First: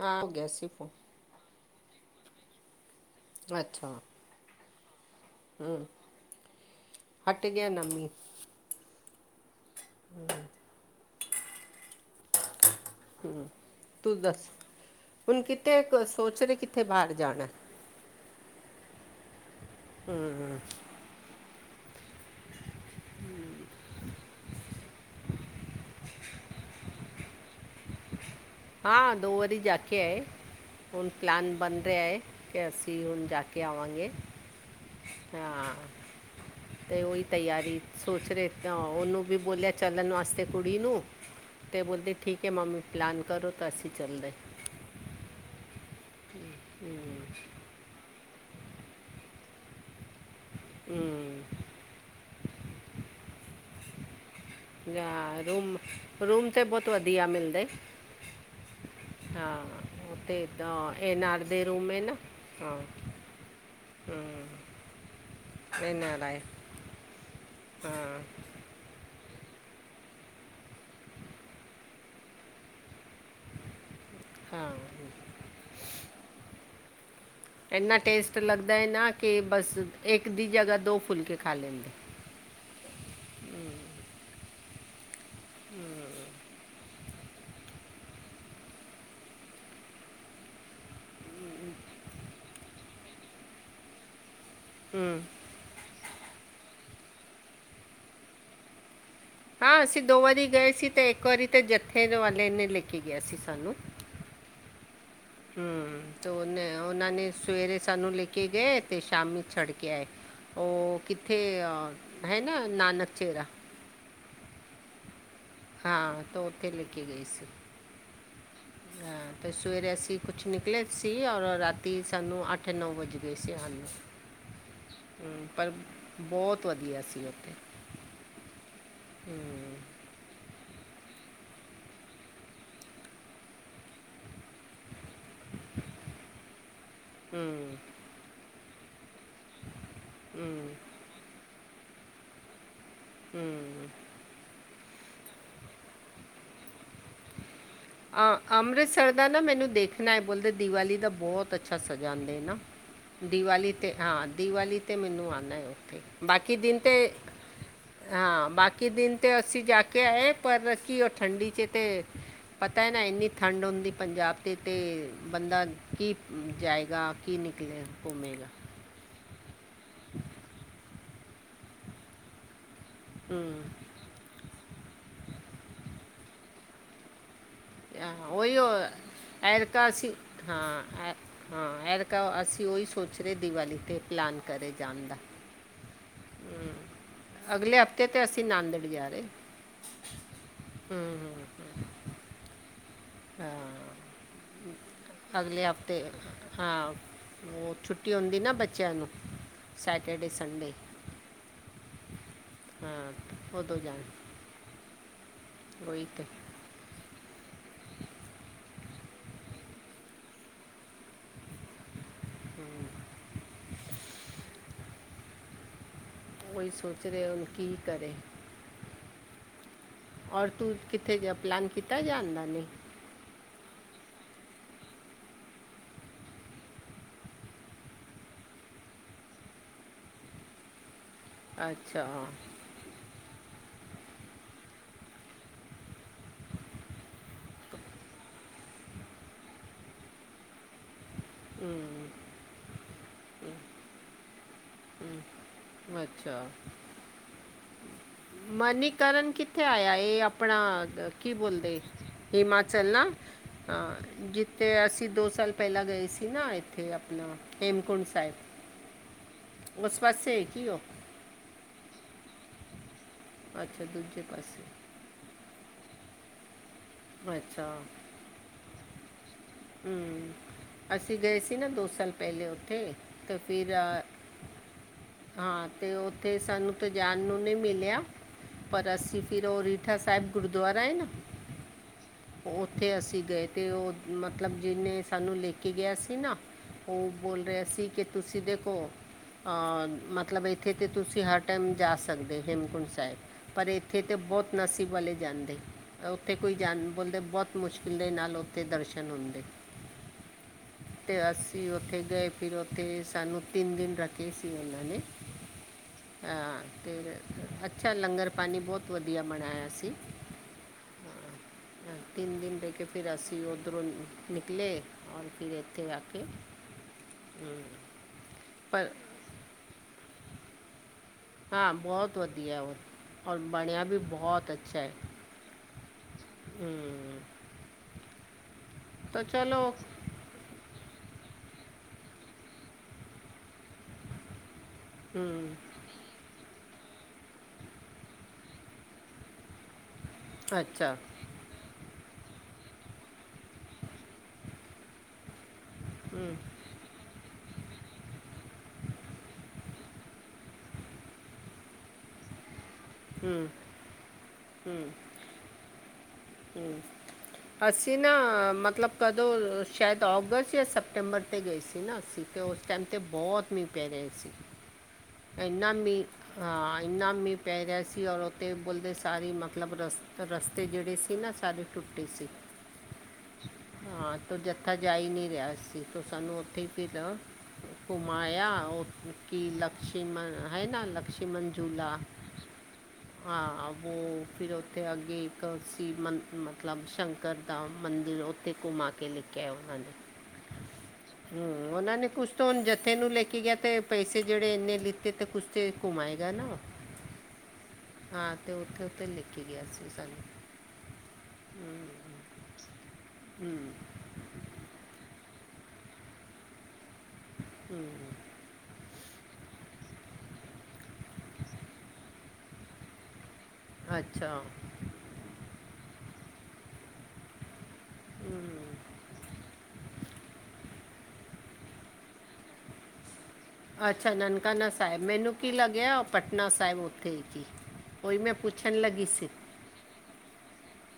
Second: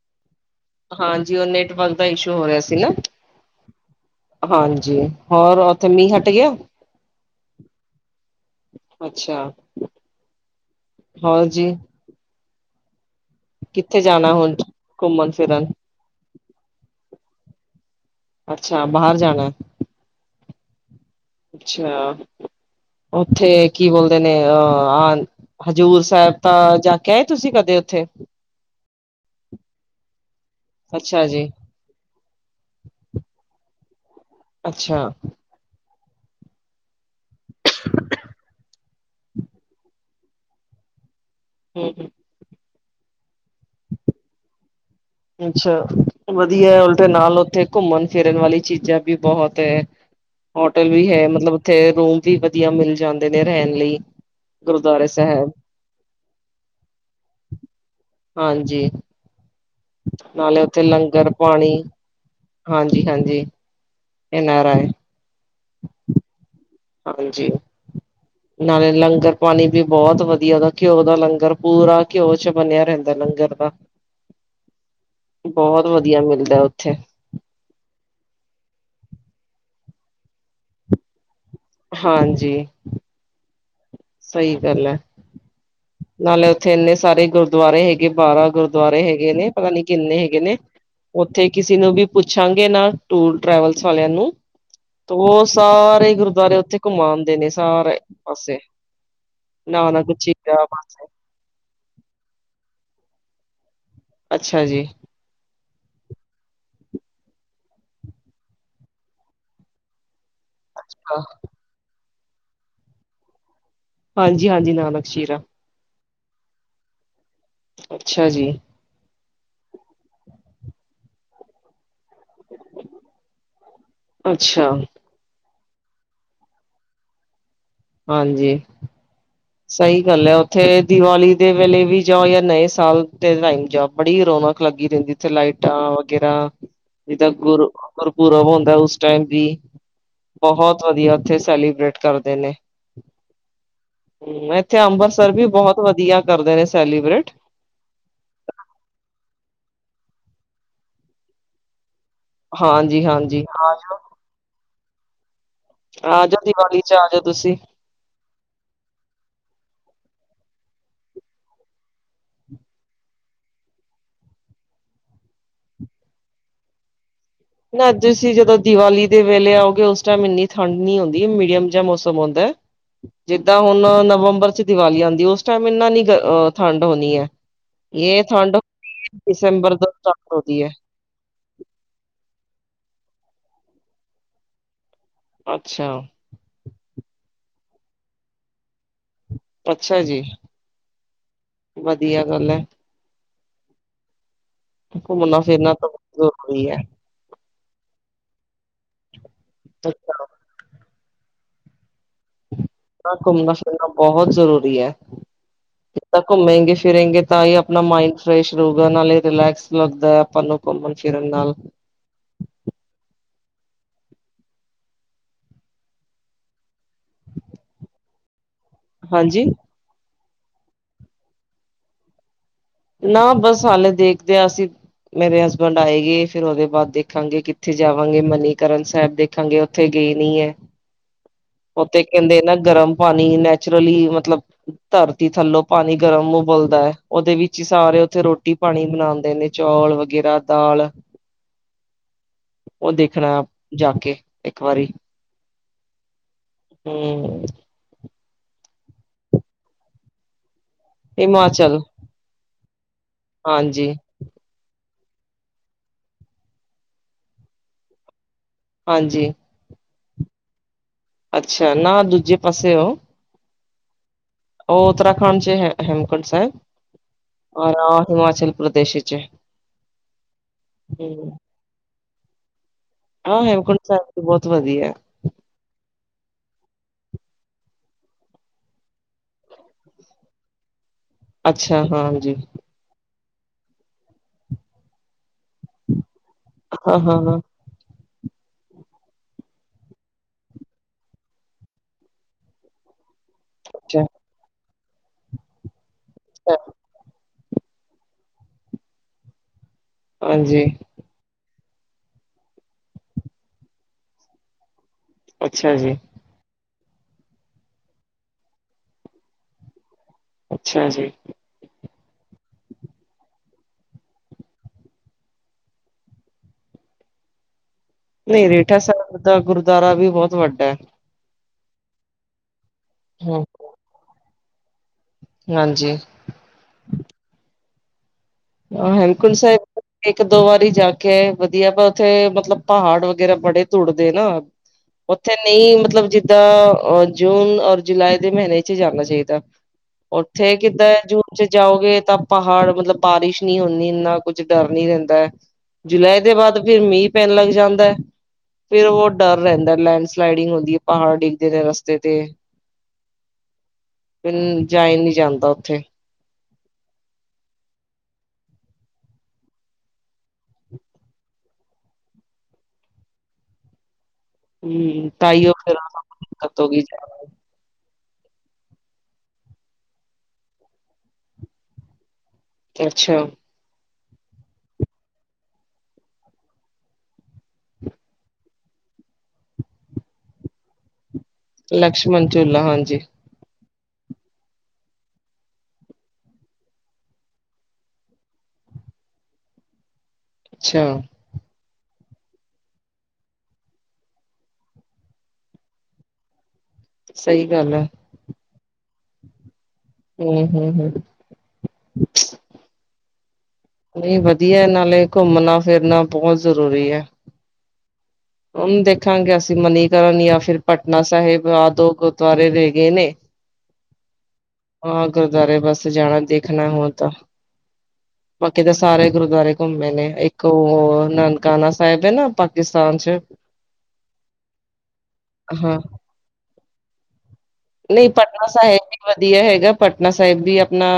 ਹਾਂ ਗਿਆ ਸੀਂ ਫੋਨ। ਹਾਂਜੀ ਉਹ ਨੈਟਬੰਦ ਦਾਂ ਇਸੂ ਹੋ ਰਿਹਾਂ ਸੀ ਨਾ। ਅੱਛਾ। ਹਾਂਜੀ, ਹੋਰ ਓਥੇ ਮੀਂਹ ਹੱਟ ਗਿਆ। ਅੱਛਾ, ਹੋਰ ਜੀ। ਹੁੰ, ਕਿੱਥੇ ਤੂੰ ਜਾਣਾ ਦੱਸ, ਹੁਣ ਘੁੰਮਣ ਹੁਣ ਫਿਰਨ ਕਿਥੇ ਸੋਚ ਰਹੇ ਕਿੱਥੇ ਬਾਹਰ ਜਾਣਾ ਐ? ਅੱਛਾ ਬਾਹਰ ਜਾਣਾ ਐ। ਹੂੰ ਹੂੰ। ਅੱਛਾ ਉੱਥੇ ਕੀ ਬੋਲਦੇ ਨੇ ਅ ਆ ਹਜ਼ੂਰ ਸਾਹਿਬ ਤਾਂ ਜਾਂਕੇ ਆਏ ਤੁਸੀਂ ਕਦੇ ਉੱਥੇ? ਹਾਂ ਦੋ ਵਾਰੀ ਜਾਂ ਕੇ ਆਏ, ਹੁਣ ਅੱਛਾ ਜੀ ਪਲਾਨ ਬਣ ਰਿਆ ਐ। ਕੋ ਅਸੀਂ ਹੁਣ ਜਾ ਕੇ ਆਵਾਂਗੇ। ਅੱਛਾ। ਪਿਆ ਤੇ ਓਈ ਤਿਆਰੀ ਸੋਚ ਰੇ ਉਨੂੰ ਵੀ ਬੋਲਿਆ ਚੱਲਣ ਵਾਸਤੇ ਕੁੜੀ ਨੂੰ, ਤੇ ਹੂੰ ਬੋਲਦੀ ਠੀਕ ਐ ਮਾਮੀ ਪਲਾਨ। ਤਦੋਂ ਤਾਂ ਅਸੀਂ ਚੱਲਨਾ ਐ। ਅੱਛਾ, ਵਧੀਆ ਉਦੇਂ ਨਾਲ ਉੱਥੇ ਘੁੰਮਣ। ਫਿਰਨ ਵਾਲੀ ਚੀਜ਼ਾਂ ਵੀ ਬਹੁਤ ਐ, ਹੋਟਲ ਵੀ ਐ ਹੂੰ ਮਤਲਬ ਥੇ ਰੂਮ ਵੀ ਵਦੀਆਂ ਮਿਲ ਜਾਂਦੇ ਨੇ ਰਹਿਣ ਲਈ। ਗੁਰਦੁਆਰੇ ਯਾਰ ਸਾਹਿਬ ਰੂਮ ਰੂਮ ਤਾਂ ਬਹੁਤ ਵਧੀਆਂ ਮਿਲਦੇ ਐ। ਹਾਂਜੀ ਹਾਂ। ਉੱਤੇ ਨਾਲੇ ਤਾਂ ਉਥੇ ਐਨ ਲੰਗਰ ਆਰ ਦੇ ਪਾਣੀ ਰੂਮ ਹੈ ਨਾ ਹਾਂ ਹਾਂਜੀ -ਹਾਂਜੀ ਐਨ ਆਰ ਆਏ। ਐਨ ਆਰ ਆਏ। ਹਾਂਜੀ। ਨਾਲੇ ਲੰਗਰ ਪਾਣੀ ਵੀ ਬਹੁਤ ਵਧੀਆ ਘਿਓ ਦਾ ਲੰਗਰ ਪੂਰਾ ਘਿਓ ਚ ਬਣਿਆ ਰੇ। ਲੰਗਰ ਦਾਂ ਬਹੁਤ ਵਧੀਆਂ ਮਿਲਦਾ ਉੱਥੇ। ਐਨਾ ਟੇਸਟ ਲਗਦਾ ਐ ਨਾਂ ਕੋ ਬਸ ਇੱਕ ਦੀ ਜਗ੍ਹਾ ਦੋ ਫੁਲਕੇ ਖਾ ਲੈਂਣ। ਹਾਂਜੀ। ਸਹੀ ਗੱਲ ਐ ਨਾਲੇ ਉੱਥੇ ਇੰਨੇ ਸਾਰੇ ਗੁਰ ਗੁਰਦੁਆਰੇ ਹੈਗੇ ਬਾਰਾਂ ਗੁਰਦੁਆਰੇ ਹੈਗੇ ਨੇ ਪਤਾ ਨੀ ਕਿੰਨੇ ਹੈਗੇ ਨੇ। ਉੱਥੇ ਕਿਸੇ ਨੂੰ ਵੀ ਪੁੱਛਾਂ ਗੇ ਨਾ ਟੂਰ ਟਰੈਵਲ ਵਾਲਿਆਂ ਨੂੰ। ਤੇ ਸਾਰੇ ਗੁਰਦੁਆਰੇ ਉੱਥੇ ਘੁੰਮਾਦੇ ਨੇ ਸਾਰੇ ਪਾਸੇ। ਹਾਂ ਅਸੀਂ ਨਾਨਕ ਦੋ ਵਾਰੀ ਚੀਰਾ ਗਏ ਸੀ ਪਾਸੇ ਤੇ ਇੱਕ ਵਾਰੀ ਤਾਂ ਜੱਥੇ ਵਾਲੇ ਨੇ ਲੈ ਕੇ ਗਿਆ ਸੀ ਸਾਨੂੰ। ਅੱਛਾ ਜੀ। ਹੂੰ। ਤੋ ਉਨੇ ਉਹਨਾਂ ਨੇ ਸਵੇਰੇ ਸਾਨੂੰ ਲੈ ਕੇ ਗਏ ਤੇ ਸ਼ਾਮ ਨੂੰ ਛੱਡ ਕੇ ਆਏ। ਉਹ ਹਾਂ ਕਿੱਥੇ ਆ ਹੈ ਨਾ ਨਾਨਕ ਚੀਰਾ ਹਾਂਜੀ-ਹਾਂਜੀ ਨਾਨਕ ਚੀਰਾ ਹਾਂ ਤਾਂ ਉਥੇ ਲੈ ਕੇ ਗਏ ਸੀ। ਅੱਛਾ ਜੀ। ਹਾਂ ਤੇ ਸਵੇਰੇ ਸੀ ਕੁਛ ਨਿਕਲੇ ਸੀ ਔਰ ਰਾਤੀ ਤੇ ਸਾਨੂੰ ਅੱਠ ਨੌਂ ਵੱਜ ਗਏ ਸੀ ਆਨ ਨੂੰ ਅੱਛਾ ਪਰ ਬਹੁਤ ਵਧੀਆ ਸੀ ਉਥੇ ਹਾਂਜੀ ਸਹੀ ਗੱਲ ਹੈ ਉਥੇ ਦੀਵਾਲੀ ਦੇ ਵੇਲੇ ਵੀ ਜਾਓ ਜਾਂ ਨਵੇਂ ਸਾਲ ਦੇ ਟਾਈਮ ਜਾਓ। ਬੜੀ ਰੌਣਕ ਲੱਗੀ ਰਹਿੰਦੀ। ਥੇ ਲਾਈਟਾਂ ਵਗੈਰਾ ਜਿੱਦਾਂ ਹੂੰ ਗੁਰ ਗੁਰਪੁਰਬ ਹੁੰਦਾ ਉਸ ਟੈਮ ਵੀ ਬਹੁਤ ਵਧੀਆ ਉਥੇ ਸੈਲੀਬ੍ਰੇਟ ਕਰਦੇ ਨੇ। ਹੂੰ ਹੂੰ ਇੱਥੇ ਅੰਬਰਸਰ ਵੀ ਬਹੁਤ ਵਧੀਆ ਕਰਦੇ ਨੇ ਸੈਲੀਬ੍ਰੇਟ ਆ ਅੰਮ੍ਰਿਤਸਰ ਦਾ ਨਾ ਮੈਨੂੰ ਦੇਖਣਾ ਹੈ ਬੋਲਦੇ ਦੀਵਾਲੀ ਦਾ ਬਹੁਤ ਬਹੁਤ ਅੱਛਾ ਸਜਾਂਦੇ ਨਾ ਹਾਂਜੀ-ਹਾਂਜੀ। ਦੀਵਾਲੀ ਤੇ ਹਾਂ ਦੀਵਾਲੀ ਤੇ ਮੈਨੂ ਆਣਾ ਏ। ਆ ਜਾਓ ਬਾਕੀ ਦਿਨ ਦੀਵਾਲੀ ਚ ਤੇ ਆ ਜਾਓ ਤੁਸੀਂ। ਹਾਂ ਬਾਕੀ ਦਿਨ ਤੇ ਅਸੀਂ ਜਾ ਕੇ ਆਏ ਪਰ ਕੀ ਉਹ ਠੰਡੀ 'ਚ ਤੇ ਪਤਾ ਹੈ ਨਾ ਇੰਨੀ ਠੰਡ ਹੁੰਦੀ ਪੰਜਾਬ ਤੇ-ਤੇ ਬੰਦਾ ਕੀ ਜਾਏਗਾ। ਕੀ ਨਿਕਲੇ ਨਾ ਤੁਸੀਂ ਘੁੰਮੇਗਾ ਜਦੋਂ ਦੀਵਾਲੀ ਦੇ ਵੇਲੇ ਆਓਗੇ ਉਸ ਟਾਈਮ ਇੰਨੀ ਠੰਡ ਨੀ ਆਉਂਦੀ ਮੀਡੀਅਮ ਜਿਹਾ ਮੌਸਮ ਹੁੰਦਾ। ਹੂੰ ਜਿੱਦਾਂ ਹੁਣ ਨਵੰਬਰ 'ਚ ਦੀਵਾਲੀ ਆਉਂਦੀ ਉਸ ਟਾਈਮ ਇੰਨਾ ਨੀ ਠੰਢ ਹੋਣੀ ਏ। ਉਹੀਓ ਐਰਿਕਾ ਤੋਂ ਅਸੀ ਸਟਾਰਟ ਹੋਦੀ ਹਾਂ ਹੈ ਆ ਹਾਂ ਐਰਕਾਂ ਅਸੀਂ ਉਹੀ ਸੋਚ ਰਹੇ ਦੀਵਾਲੀ ਤੇ ਪਲਾਨ ਕਰੇ ਜਾਣ ਦਾ ਅੱਛਾ ਅਗਲੇ ਹਫ਼ਤੇ ਤਾਂ ਅਸੀਂ ਨੰਦੇੜ ਜਾ ਰਹੇ। ਅੱਛਾ ਜੀ ਹੂੰ ਹੂੰ, ਵਧੀਆ ਗੱਲ ਹੈ। ਹਾਂ ਘੁੰਮਣਾ ਅਗਲੇ ਫਿਰਨਾ ਤਾਂ ਹਫ਼ਤੇ ਜ਼ਰੂਰੀ ਹੈ। ਹਾਂ। ਉਹ ਛੁੱਟੀ ਹੁੰਦੀ ਨਾ ਬੱਚਿਆਂ ਨੂੰ ਸੈਟਰਡੇ ਸੰਡੇ ਹਾਂ ਘੁੰਮਣਾ ਉਦੋਂ ਫਿਰਨਾ ਜਾਣ ਬਹੁਤ ਜ਼ਰੂਰੀ ਹੈ ਉਹੀ ਜਿੱਦਾਂ ਤੇ ਘੁੰਮੇਗੇ ਫਿਰੇਗੇੇ। ਤਾਂ ਹੀ ਆਪਣਾ ਮਾਇੰਡ ਫਰੈਸ਼ ਰਹੋਗਾ ਨਾਲੇ ਰਿਲੈਕਸ ਲੱਗਦਾ ਹੈ ਆਪਾਂ ਨੂੰ ਘੁੰਮਣ ਫਿਰਨ ਨਾਲ ਹੂੰ ਉਹੀ ਸੋਚ ਰਹੇ ਉ ਕੀ ਕਰੇ। ਹਾਂਜੀ ਔਰ ਤੂੰ ਕਿਥੇ ਗਿਆ ਪਲੈਨ ਕੀਤਾ ਜਾਣ ਦਾ ਨਹੀਂ। ਨਾ ਬਸ ਹਲੇ ਦੇਖਦੇ ਹਾਂ ਅਸੀਂ ਮੇਰੇ ਹਸਬੈਂਡ ਆਏ ਗੇ ਫਿਰ ਉਹਦੇ ਬਾਅਦ ਦੇਖਾਂਗੇ ਕਿੱਥੇ ਜਾਵਾਂਗੇ ਮਨੀਕਰਨ ਸਾਹਿਬ ਦੇ ਗੇ ਉੱਥੇ ਗਏ ਨਹੀਂ ਏ। ਉਥੇ ਅੱਛਾ ਕਹਿੰਦੇ ਨਾ ਗਰਮ ਪਾਣੀ ਨੈਚੁਰਲੀ ਮਤਲਬ ਧਰਤੀ ਥੱਲੋਂ ਪਾਣੀ ਗਰਮ ਉਬਲਦਾ ਹੈ ਉਹਦੇ ਵਿੱਚ ਹੀ ਸਾਰੇ ਉਥੇ ਰੋਟੀ ਰੋਟੀ ਪਾਣੀ ਬਣਾਂਦੇ ਨੇ ਚੌਲ ਵਗੈਰਾ ਦਾਲ ਹੂੰ ਉਹ ਦੇਖਣਾ ਜਾ ਕੇ ਇੱਕ ਵਾਰੀ ਅੱਛਾ ਹੂੰ ਮਨੀਕਰਨ ਕਿੱਥੇ ਆਇਆ ਆਪਣਾ ਕੀ ਬੋਲਦੇ ਹਿਮਾਚਲ ਹਿਮਾਚਲ ਨਾ ਹਾਂਜੀ ਜਿੱ ਤੇ ਅਸੀਂ ਦੋ ਸਾਲ ਪਹਿਲਾਂ ਗਏ ਸੀ ਨਾ ਇੱਥੇ ਆਪਣਾ ਹੇਮਕੁੰਡ ਸਾਹਿਬ। ਹਾਂਜੀ ਉਸ ਪਾਸੇ ਹੀ ਕੀ ਉਹ ਅੱਛਾ ਨਾ ਦੂਜੇ ਪਾਸੇ ਉਹ ਅੱਛਾ, ਦੂਜੇ ਪਾਸੇ। ਉਹ ਉਤਰਾਖੰਡ ਚ ਹੈ ਹੈਮਕੁੰਡ ਸਾਹਿਬ ਅੱਛਾ ਔਰ ਹਿਮਾਚਲ ਪ੍ਰਦੇਸ਼ ਵਿਚ ਹੈ। ਹਮ ਅਸੀਂ ਹਮ ਗਏ ਸੀ ਨਾ ਦੋ ਸਾਲ ਪਹਿਲੇ ਉੱਥੇ। ਤੇ ਆਹੋ ਫਿਰ ਹੈਵਕੁੰਡ ਅ, ਸਾਹਿਬ ਵੀ ਬਹੁਤ ਵਧੀਆ। ਹਾਂ ਤੇ ਉੱਥੇ ਸਾਨੂੰ ਤਾਂ ਜਾਣ ਨੂੰ ਨਹੀਂ ਮਿਲਿਆ। ਪਰ ਅਸੀਂ ਫਿਰ ਉਹ ਰੀਠਾ ਸਾਹਿਬ ਗੁਰਦੁਆਰਾ ਹੈ ਨਾ। ਅੱਛਾ, ਹਾਂਜੀ। ਉੱਥੇ ਅਸੀਂ ਗਏ ਅਤੇ ਉਹ ਮਤਲਬ ਜਿਹਨੇ ਸਾਨੂੰ ਲੈ ਕੇ ਗਿਆ ਸੀ ਨਾ। ਹਾਂ ਉਹ ਹਾਂ ਹਾਂ ਬੋਲ ਰਿਹਾ ਸੀ ਕਿ ਤੁਸੀਂ ਦੇਖੋ ਹਾਂ। ਮਤਲਬ ਇੱਥੇ ਤਾਂ ਤੁਸੀਂ ਹਰ ਟਾਈਮ ਜਾ ਸਕਦੇ ਹੇਮਕੁੰਟ ਸਾਹਿਬ ਪਰ ਇੱਥੇ ਅੱਛਾ ਤੇ ਬਹੁਤ। ਨਾਸੀਬ ਵਾਲੇ ਜਾਂਦੇ ਉੱਥੇ ਕੋਈ ਅੱਛਾ, ਜਾਣ। ਬੋਲਦੇ ਬਹੁਤ ਮੁਸ਼ਕਿਲ ਦੇ ਨਾਲ ਉੱਥੇ ਦਰਸ਼ਨ ਹੁੰਦੇ। ਹਾਂਜੀ। ਅਤੇ ਅਸੀਂ ਉੱਥੇ ਗਏ ਫਿਰ ਉੱਥੇ ਸਾਨੂੰ ਤਿੰਨ ਦਿਨ ਰੱਖੇ ਸੀ। ਉਹਨਾਂ ਨੇ ਅੱਛਾ ਜੀ। ਹਾਂ ਅਤੇ ਅੱਛਾ ਲੰਗਰ ਪਾਣੀ ਬਹੁਤ ਵਧੀਆ ਬਣਾਇਆ ਸੀ। ਅੱਛਾ ਜੀ। ਤਿੰਨ ਦਿਨ ਰਹਿ ਕੇ ਫਿਰ ਅਸੀਂ ਉੱਧਰੋਂ ਨਿਕਲੇ ਔਰ ਫਿਰ ਇੱਥੇ ਆ ਕੇ। ਨਹੀਂ ਰੀਠਾ ਪਰ ਸਾਹਿਬ ਦਾ ਗੁਰਦੁਆਰਾ ਵੀ ਬਹੁਤ ਵੱਡਾ ਹੈ। ਹਾਂ, ਬਹੁਤ ਵਧੀਆ ਉਹ ਔਰ ਹੂੰ, ਬਣਿਆ ਵੀ ਬਹੁਤ ਅੱਛਾ ਹੈ। ਹਾਂਜੀ। ਹਮ। ਆ ਤਾਂ ਹੇਮਕੁੰਟ ਚਲੋ ਸਾਹਿਬ। ਇੱਕ ਦੋ ਵਾਰੀ ਜਾ ਕੇ ਆਏ ਵਧੀਆ ਪਰ ਉੱਥੇ ਮਤਲਬ ਪਹਾੜ ਵਗੈਰਾ ਬੜੇ ਟੁੱਟਦੇ ਨਾ। ਉੱਥੇ ਹਮ, ਨਹੀਂ ਮਤਲਬ ਜਿੱਦਾਂ ਅ ਜੂਨ ਔਰ ਜੁਲਾਈ ਦੇ ਮਹੀਨੇ ਚ ਜਾਣਾ ਚਾਹੀਦਾ। ਉੱਥੇ ਕਿੱਦਾਂ ਅੱਛਾ ਜੂਨ ਚ ਜਾਓਗੇ ਤਾਂ ਪਹਾੜ ਮਤਲਬ। ਬਾਰਿਸ਼ ਨਹੀਂ ਹੁੰਨੀ ਇੰਨਾ ਕੁੱਝ ਡਰ ਨੀ ਰਹਿੰਦਾ ਜੁਲਾਈ ਦੇ ਹਮ, ਬਾਅਦ। ਫੇਰ ਮੀਂਹ ਪੈਣ ਲੱਗ ਜਾਂਦਾ। ਫੇਰ ਬਹੁਤ ਡਰ ਰਹਿੰਦਾ ਲੈਂਡਸਲਾਈਡਿੰਗ ਹੁੰਦੀ ਹੈ ਪਹਾੜ ਡਿੱਗਦੇ ਨੇ ਰਸਤੇ ਤੇ। ਫਿਰ ਜਾਈ ਨਹੀਂ ਜਾਂਦਾ ਉੱਥੇ। ਹੂੰ ਅਸੀਂ ਨਾ ਮਤਲਬ ਕਦੋਂ ਸ਼ਾਇਦ ਅਗਸਤ ਜਾਂ ਸੈਪਟੈਂਬਰ 'ਤੇ ਗਏ ਸੀ ਨਾ ਅਸੀਂ ਤੇ ਉਹ। ਉਸ ਟਾਈਮ 'ਤੇ ਬਹੁਤ ਮੀਂਹ ਪਿਆ ਰਿਹਾ ਸੀ। ਹਮ ਇਨਾ ਮੀਹ ਹਾ ਇਨਾ ਮੀਹ। ਪੈ ਰਿਹਾ ਸੀ ਔਰ ਉਥੇ ਪੁੱਲ ਦੇ ਸਾਰੀ ਮਤਲਬ ਰਸ ਰਸਤੇ ਜਿਹੜੇ ਸੀ ਨਾ ਸਾਰੇ ਟੁੱਟੇ ਸੀ। ਅੱਛਾ ਹਾਂ ਤੋ ਜਥਾ ਜਾ ਈ ਨਹੀ ਰਿਹਾ ਸੀ ਤੂੰ ਸਾਨੂੰ ਉੱਥੇ ਹੀ ਫਿਰ। ਘੁਮਾਇਆ ਕੀ ਲਕਸ਼ਮਣ ਹੈ ਨਾ ਲਕਸ਼ਮਣ। ਝੂਲਾ ਲਕਸ਼ਮਣ ਝੂਲਾ ਹਾਂਜੀ। ਹਾਂ ਵੋ ਫਿਰ ਉੱਥੇ ਅੱਗੇ ਇੱਕ ਸੀ ਮਤਲਬ ਸ਼ੰਕਰ ਦਾ ਮੰਦਿਰ। ਫਿਰ ਘੁੰਮਾ ਕੇ ਲੇ ਕੇ ਆਏ ਉਹਨਾਂ ਨੇ। ਅੱਛਾ ਹਾਂ ਉਹਨਾਂ ਨੇ ਕੁਛ ਤੋਂ ਹੁਣ ਜੱਥੇ ਨੂੰ ਲੈ ਕੇ ਗਿਆ, ਤੇ ਪੈਸੇ ਜਿਹੜੇ। ਤੇ ਇੰਨੇ ਲਿੱਤੇ ਤੇ ਕੁਛ ਤੇ ਘੁੰਮਾਏਗਾ ਨਾ। ਸਹੀ ਗੱਲ ਹੈ। ਹਾਂ ਤੇ ਉੱਥੇ ਉੱਥੇ ਲੇ ਕੇ ਗਿਆ ਸੀ ਸਾਨੂੰ। ਹ ਹ ਹ। ਹਮ ਹਮ ਨਹੀਂ ਵਧੀਆ ਨਾਲੇ ਘੁੰਮਣਾ-ਫਿਰਨਾ ਬਹੁਤ ਜ਼ਰੂਰੀ ਹੈ। ਹੂੰ ਉਹਨੂੰ ਦੇਖਾਂਗੇ ਅਸੀਂ ਮਨੀਕਰਨ ਜਾਂ ਫਿਰ ਪਟਨਾ ਸਾਹਿਬ ਆ ਦੋ ਗੁਰਦੁਆਰੇ ਰਹਿ ਗਏ ਨੇ। [inaudible] ਅੱਛਾ ਹਾਂ ਗੁਰਦੁਆਰੇ ਬੱਸ ਜਾਣਾ ਦੇਖਣਾ ਹੁਣ। ਬਾਕੀ ਤਾਂ ਸਾਰੇ ਗੁਰਦੁਆਰੇ ਘੁੰਮੇ ਨੇ ਇੱਕ ਉਹ ਨਾਨਕ ਨਨਕਾਣਾ ਸਾਹਿਬ ਹੈ ਨਾ ਪਾਕਿਸਤਾਨ ਚ। ਅੱਛਾ ਨਨਕਾਣਾ ਸਾਹਿਬ ਮੈਨੂੰ ਕੀ ਹਾਂ ਲੱਗਿਆ ਪਟਨਾ ਸਾਹਿਬ ਉੱਥੇ ਕੀ। ਨਹੀਂ ਉਹੀ ਮੈਂ ਪਟਨਾ ਪੁੱਛਣ ਸਾਹਿਬ ਵੀ ਲੱਗੀ ਸੀ ਵਧੀਆ ਹੈਗਾ। ਪਟਨਾ ਸਾਹਿਬ ਵੀ ਆਪਣਾ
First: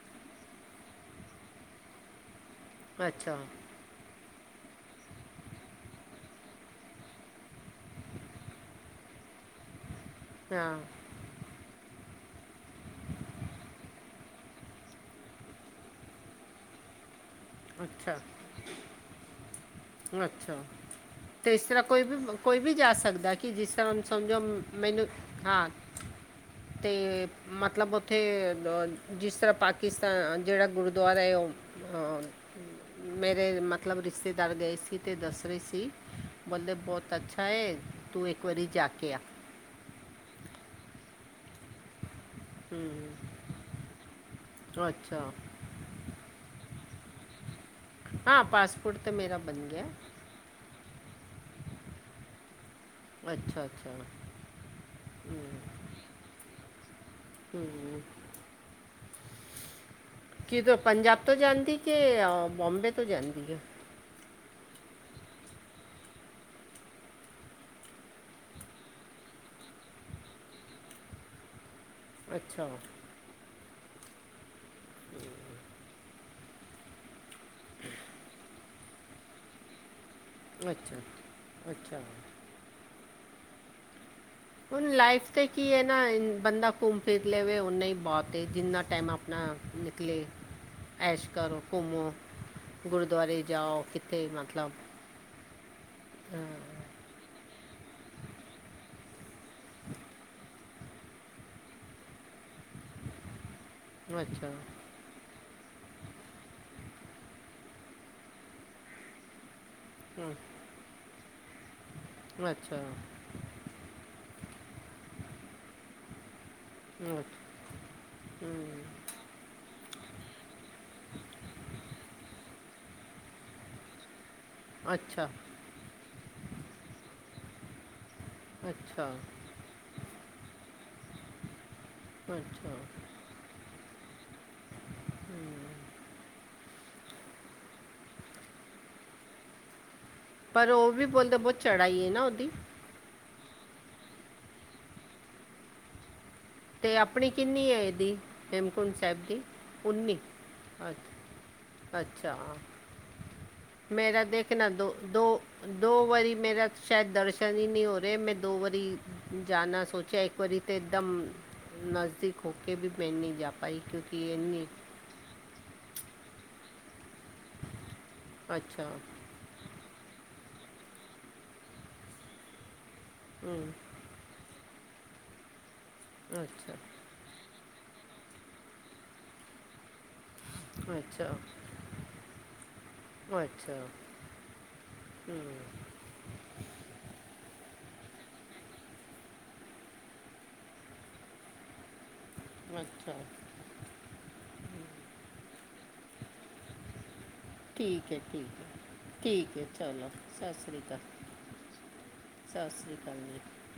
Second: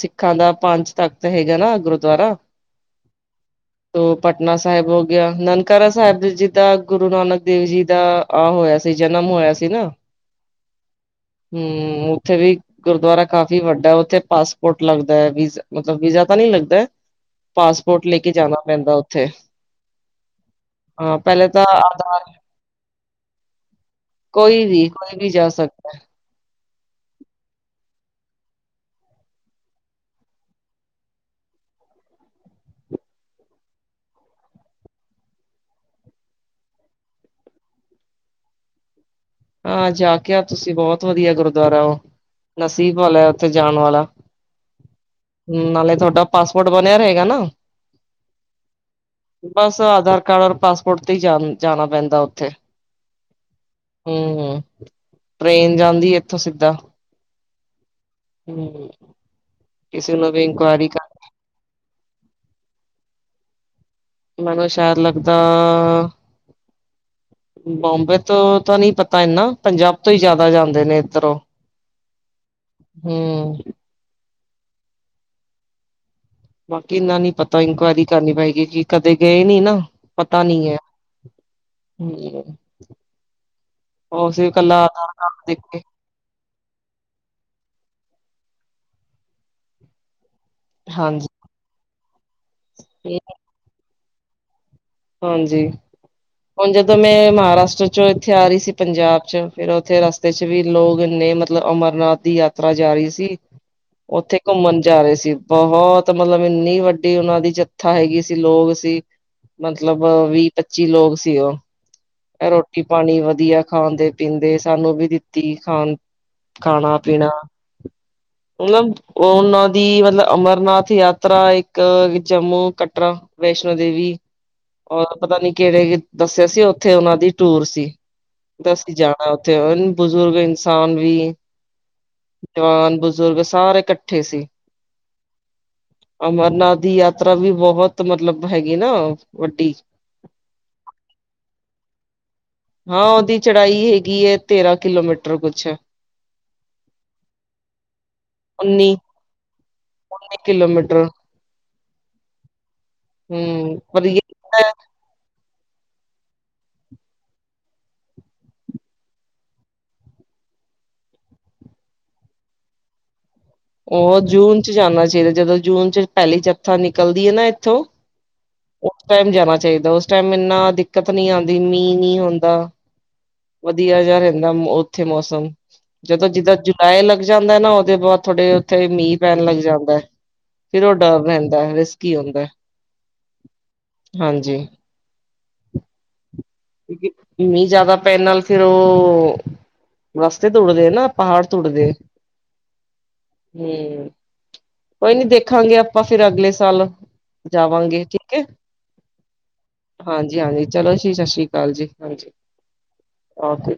ਸਿੱਖਾਂ ਦਾ ਪੰਜ ਤਖ਼ਤ ਹੈਗਾ ਨਾ ਗੁਰਦੁਆਰਾ। ਅੱਛਾ ਤੋ ਪਟਨਾ ਸਾਹਿਬ ਹੋ ਗਿਆ ਨਨਕਾਰਾ ਸਾਹਿਬ ਜਿੱਦਾਂ ਗੁਰੂ ਨਾਨਕ ਦੇਵ ਜੀ ਦਾ ਆਹ ਹੋਇਆ ਸੀ ਜਨਮ ਹੋਇਆ ਸੀ ਨਾ। ਹਾਂ ਹੂੰ ਉੱਥੇ ਵੀ ਗੁਰਦੁਆਰਾ ਕਾਫੀ ਵੱਡਾ ਉੱਥੇ ਪਾਸਪੋਰਟ ਲੱਗਦਾ ਏ ਮਤਲਬ ਵੀਜ਼ਾ ਤਾਂ ਨੀ ਲੱਗਦਾ। ਪਾਸਪੋਰਟ ਲੈ ਅੱਛਾ ਕੇ ਜਾਣਾ ਪੈਂਦਾ ਉੱਥੇ। ਅੱਛਾ, ਹਾਂ ਪਹਿਲੇ ਤੇ ਇਸ ਤਾਂ ਤਰ੍ਹਾਂ ਕੋਈ ਵੀ ਆਧਾਰ ਕੋਈ ਵੀ ਜਾ ਸਕਦਾ? ਕਿ ਜਿਸ ਤਰ੍ਹਾਂ ਸਮਝੋ ਕੋਈ ਵੀ ਮੈਨੂੰ ਕੋਈ ਵੀ ਜਾ ਹਾਂ ਸਕਦਾ ਤੇ ਮਤਲਬ ਉੱਥੇ ਜਿਸ ਤਰ੍ਹਾਂ ਪਾਕਿਸਤਾਨ ਜਿਹੜਾ ਗੁਰਦੁਆਰਾ ਹੈ ਉਹ ਹਾਂ, ਮੇਰੇ ਮਤਲਬ ਰਿਸ਼ਤੇ ਦਾਰਾ ਦੇ ਆਏ ਸੀ ਅਤੇ ਦੱਸ ਰਹੇ ਸੀ, ਬੋਲਦੇ ਬਹੁਤ ਅੱਛਾ ਏ ਤੂੰ ਇੱਕ ਵਾਰੀ ਜਾ ਕੇ ਆ। ਹਾਂ ਜਾ ਕੇ ਆਓ ਤੁਸੀਂ ਬਹੁਤ ਵਧੀਆ ਗੁਰਦੁਆਰਾ ਉਹ। ਨਸੀਬ ਵਾਲਾ ਏ ਉੱਥੇ ਜਾਣ ਵਾਲਾ। ਅੱਛਾ ਨਾਲੇ ਤੁਹਾਡਾ ਪਾਸਪੋਰਟ ਬਣਿਆ ਰਹੇਗਾ ਨਾ। ਹਾਂ ਪਾਸਪੋਰਟ ਤੇ ਮੇਰਾ ਬਣ ਬਸ ਗਿਆ ਆਧਾਰ ਕਾਰਡ ਔਰ ਪਾਸਪੋਰਟ ਤੇ ਹੀ ਜਾ ਜਾਣਾ ਪੈਂਦਾ ਉੱਥੇ। ਅੱਛਾ-ਅੱਛਾ ਹੂੰ, ਟਰੇਨ ਜਾਂਦੀ ਹੈ ਇੱਥੋਂ ਸਿੱਧਾ। ਹੂੰ ਹੂੰ ਕਿਸੇ ਨੂੰ ਵੀ ਕਿਧਰੋ ਇਨਕੁਆਇਰੀ ਪੰਜਾਬ ਤੋਂ ਜਾਂਦੀ ਕਿ ਬੋਂਬੇ ਤੋਂ ਜਾਂਦੀ ਆ? ਮੈਨੂੰ ਸ਼ੈਰ ਲੱਗਦਾ ਬੋਂਬੇ ਤੋਂ ਤਾਂ ਨਹੀਂ ਪਤਾ ਇਨਾ ਪੰਜਾਬ ਤੋਂ ਹੀ ਜ਼ਿਆਦਾ ਜਾਂਦੇ ਨੇ ਇੱਧਰੋਂ। [inaudible] ਅੱਛਾ ਹੂੰ [unintelligible] ਬਾਕੀ ਇੰਨਾ ਨੀ ਪਤਾ ਇਨਕੁਆਇਰੀ ਕਰਨੀ ਪਏਗੀ ਕਿ ਕਦੇ ਗਏ ਨੀ ਨਾ। ਪਤਾ ਨੀ ਏ, ਅੱਛਾ ਅੱਛਾ ਹੂੰ ਉਹ ਅਸੀਂ ਹੁਣ ਲਾਈਫ ਤੇ ਕੀ ਏ ਨਾ ਬੰਦਾ ਘੁੰਮ ਫਿਰ ਲਵੇ ਉਨਾ ਹੀ ਬਹੁਤ ਏ ਜਿੰਨਾ ਟਾਈਮ ਆਪਣਾ ਨਿਕਲੇ। ਐਸ਼ ਹਾਂਜੀ ਕਰੋ, ਘੁੰਮੋ, ਗੁਰਦੁਆਰੇ ਜਾਓ ਕਿੱਥੇ ਮਤਲਬ ਹਾਂਜੀ ਹੁਣ ਜਦੋਂ ਮੈਂ ਮਹਾਰਾਸ਼ਟਰ ਚੋਂ ਇੱਥੇ ਆ ਰਹੀ ਸੀ ਪੰਜਾਬ 'ਚ ਫੇਰ ਉੱਥੇ ਰਸ ਤੇ 'ਚ ਵੀ ਲੋਕ ਇੰਨੇ ਮਤਲਬ ਅਮਰਨਾਥ ਦੀ ਯਾਤਰਾ ਜਾ ਰਹੀ ਸੀ ਉੱਥੇ ਅੱਛਾ ਘੁੰਮਣ ਜਾ ਰਹੇ ਸੀ। ਬਹੁਤ ਮਤਲਬ ਇੰਨੀ ਵੱਡੀ ਉਹਨਾਂ ਦੀ ਜਗਥਾ ਹੈਗੀ ਸੀ ਲੋਕ ਸੀ। ਮਤਲਬ ਵੀਹ-ਪੱਚੀ ਲੋਕ ਸੀ ਉਹ, ਅੱਛਾ ਰੋਟੀ ਪਾਣੀ ਵਧੀਆ ਖਾਂਦੇ ਪੀਂਦੇ ਸਾਨੂੰ ਵੀ ਦਿੱਤੀ ਖਾਣ, ਖਾਣਾ ਅੱਛਾ, -ਪੀਣਾ, ਹਮ, ਮਤਲਬ, ਉਹਨਾਂ ਦੀ ਮਤਲਬ ਅਮਰਨਾਥ ਯਾਤਰਾ ਇੱਕ ਜੰਮੂ ਕਟਰਾ ਵੈਸ਼ਨੋ ਦੇਵੀ, ਔਰ ਅੱਛਾ ਪਤਾ ਨੀ ਕਿਹੜੇ ਦੱਸਿਆ ਸੀ ਉੱਥੇ ਉਹਨਾ ਦੀ ਟੂਰ ਸੀ। ਦਾ ਅਸੀਂ ਅੱਛਾ ਜਾਣਾ ਉੱਥੇ, ਬਜ਼ੁਰਗ ਇਨਸਾਨ ਵੀ ਅੱਛਾ। ਜਵਾਨ ਬਜ਼ੁਰਗ ਸਾਰੇ ਇਕੱਠੇ ਸੀ। ਹੂੰ ਅਮਰਨਾਥ ਦੀ ਯਾਤਰਾ ਵੀ ਬਹੁਤ ਮਤਲਬ ਹੈਗੀ ਨਾ ਵੱਡੀ ਪਰ ਉਹ ਵੀ ਬੋਲਦੇ, ਬਹੁਤ ਚੜਾਈ ਨਾ ਉਹਦੀ ਹਾਂ ਉਹਦੀ ਚੜਾਈ ਹੈਗੀ ਹੈ ਤੇਰਾਂ ਕਿਲੋਮੀਟਰ ਕੁਛ ਅਤੇ ਆਪਣੀ ਕਿੰਨੀ ਹੈ ਇਹਦੀ, ਉੱਨੀ ਹੇਮਕੁੰਡ ਸਾਹਿਬ ਦੀ ਉੱਨੀ, ਅੱ ਅੱਛਾ ਹਮ ਪਰ ਇਹ -ਮੇਰਾ ਦੇਖ, ਨਾ ਦੋ ਦੋ ਦੋ ਵਾਰੀ ਮੇਰਾ ਸ਼ਾਇਦ ਦਰਸ਼ਨ ਹੀ ਨਹੀਂ ਹੋ ਰਹਾ ਮੈਂ ਦੋ ਵਾਰੀ ਜਾਨਾ ਸੋਚਿਆ ਇੱਕ ਵਾਰੀ ਤਾਂ ਇੱਕਦਮ, ਨਜ਼ਦੀਕ ਹੋ ਕੇ ਵੀ ਮੈਂ ਨਹੀਂ ਜਾ ਪਾ ਉਹ ਜੂਨ 'ਚ ਜਾਣਾ ਚਾਹੀਦਾ, ਜਦੋਂ ਜੂਨ ਚ ਪਹਿਲੀ ਜੱਥਾ ਨਿਕਲਦੀ ਹੈ ਨਾ ਇੱਥੋਂ ਉਸ ਟਾਈਮ ਜਾਣਾ ਚਾਹੀਦਾ, ਉਸ ਟਾਈਮ ਇੰਨਾ ਦਿੱਕਤ ਨ ਆਉਂਦੀ ਮੀਂਹ ਨਹੀਂ ਹੁੰਦਾ ਵਧੀਆ ਜਿਹਾ ਰਹਿੰਦਾ ਉੱਥੇ ਮੌਸਮ, ਜਦੋਂ ਜਿੱਦਾਂ ਜੁਲਾਈ ਲੱਗ ਜਾਂਦਾ ਨਾ ਉਹਦੇ ਬਾਅਦ ਥੋੜੇ ਉੱਥੇ ਮੀਂਹ ਪੈਣ ਲੱਗ ਜਾਂਦਾ ਹੈ। ਫਿਰ ਉਹ ਡਰ ਰਹਿੰਦਾ ਰਿਸਕੀ ਹੁੰਦਾ, ਹਾਂਜੀ ਹਮ। ਕਿ ਮੀਂਹ ਜਿਆਦਾ ਪੈਣ ਨਾਲ ਫੇਿਰ ਉਹ ਰਸਤੇ ਤ ਟੁੱਟਦੇ ਨਾ, ਪਹਾੜ ਤ ਟੁੱਟਦੇ ਅੱਛਾ। ਹਮ। ਕੋਈ ਨੀ ਦੇਖਾਂਗੇ ਆਪਾਂ ਫਿਰ ਅਗਲੇ ਸਾਲ, ਜਾਵਾਂਗੇ ਠੀਕ ਹੈ। ਹੈ ਚਲੋ ਹਾਂਜੀ ਸਤਿ ਹਾਂਜੀ ਸ੍ਰੀ ਚਲੋ ਅਕਾਲ ਜੀ ਸਤਿ ਸ੍ਰੀ ਅਕਾਲ ਜੀ, ਹਾਂਜੀ ਸਤਿ ਸ਼੍ਰੀ ਅਕਾਲ ਜੀ। ਓਕੇ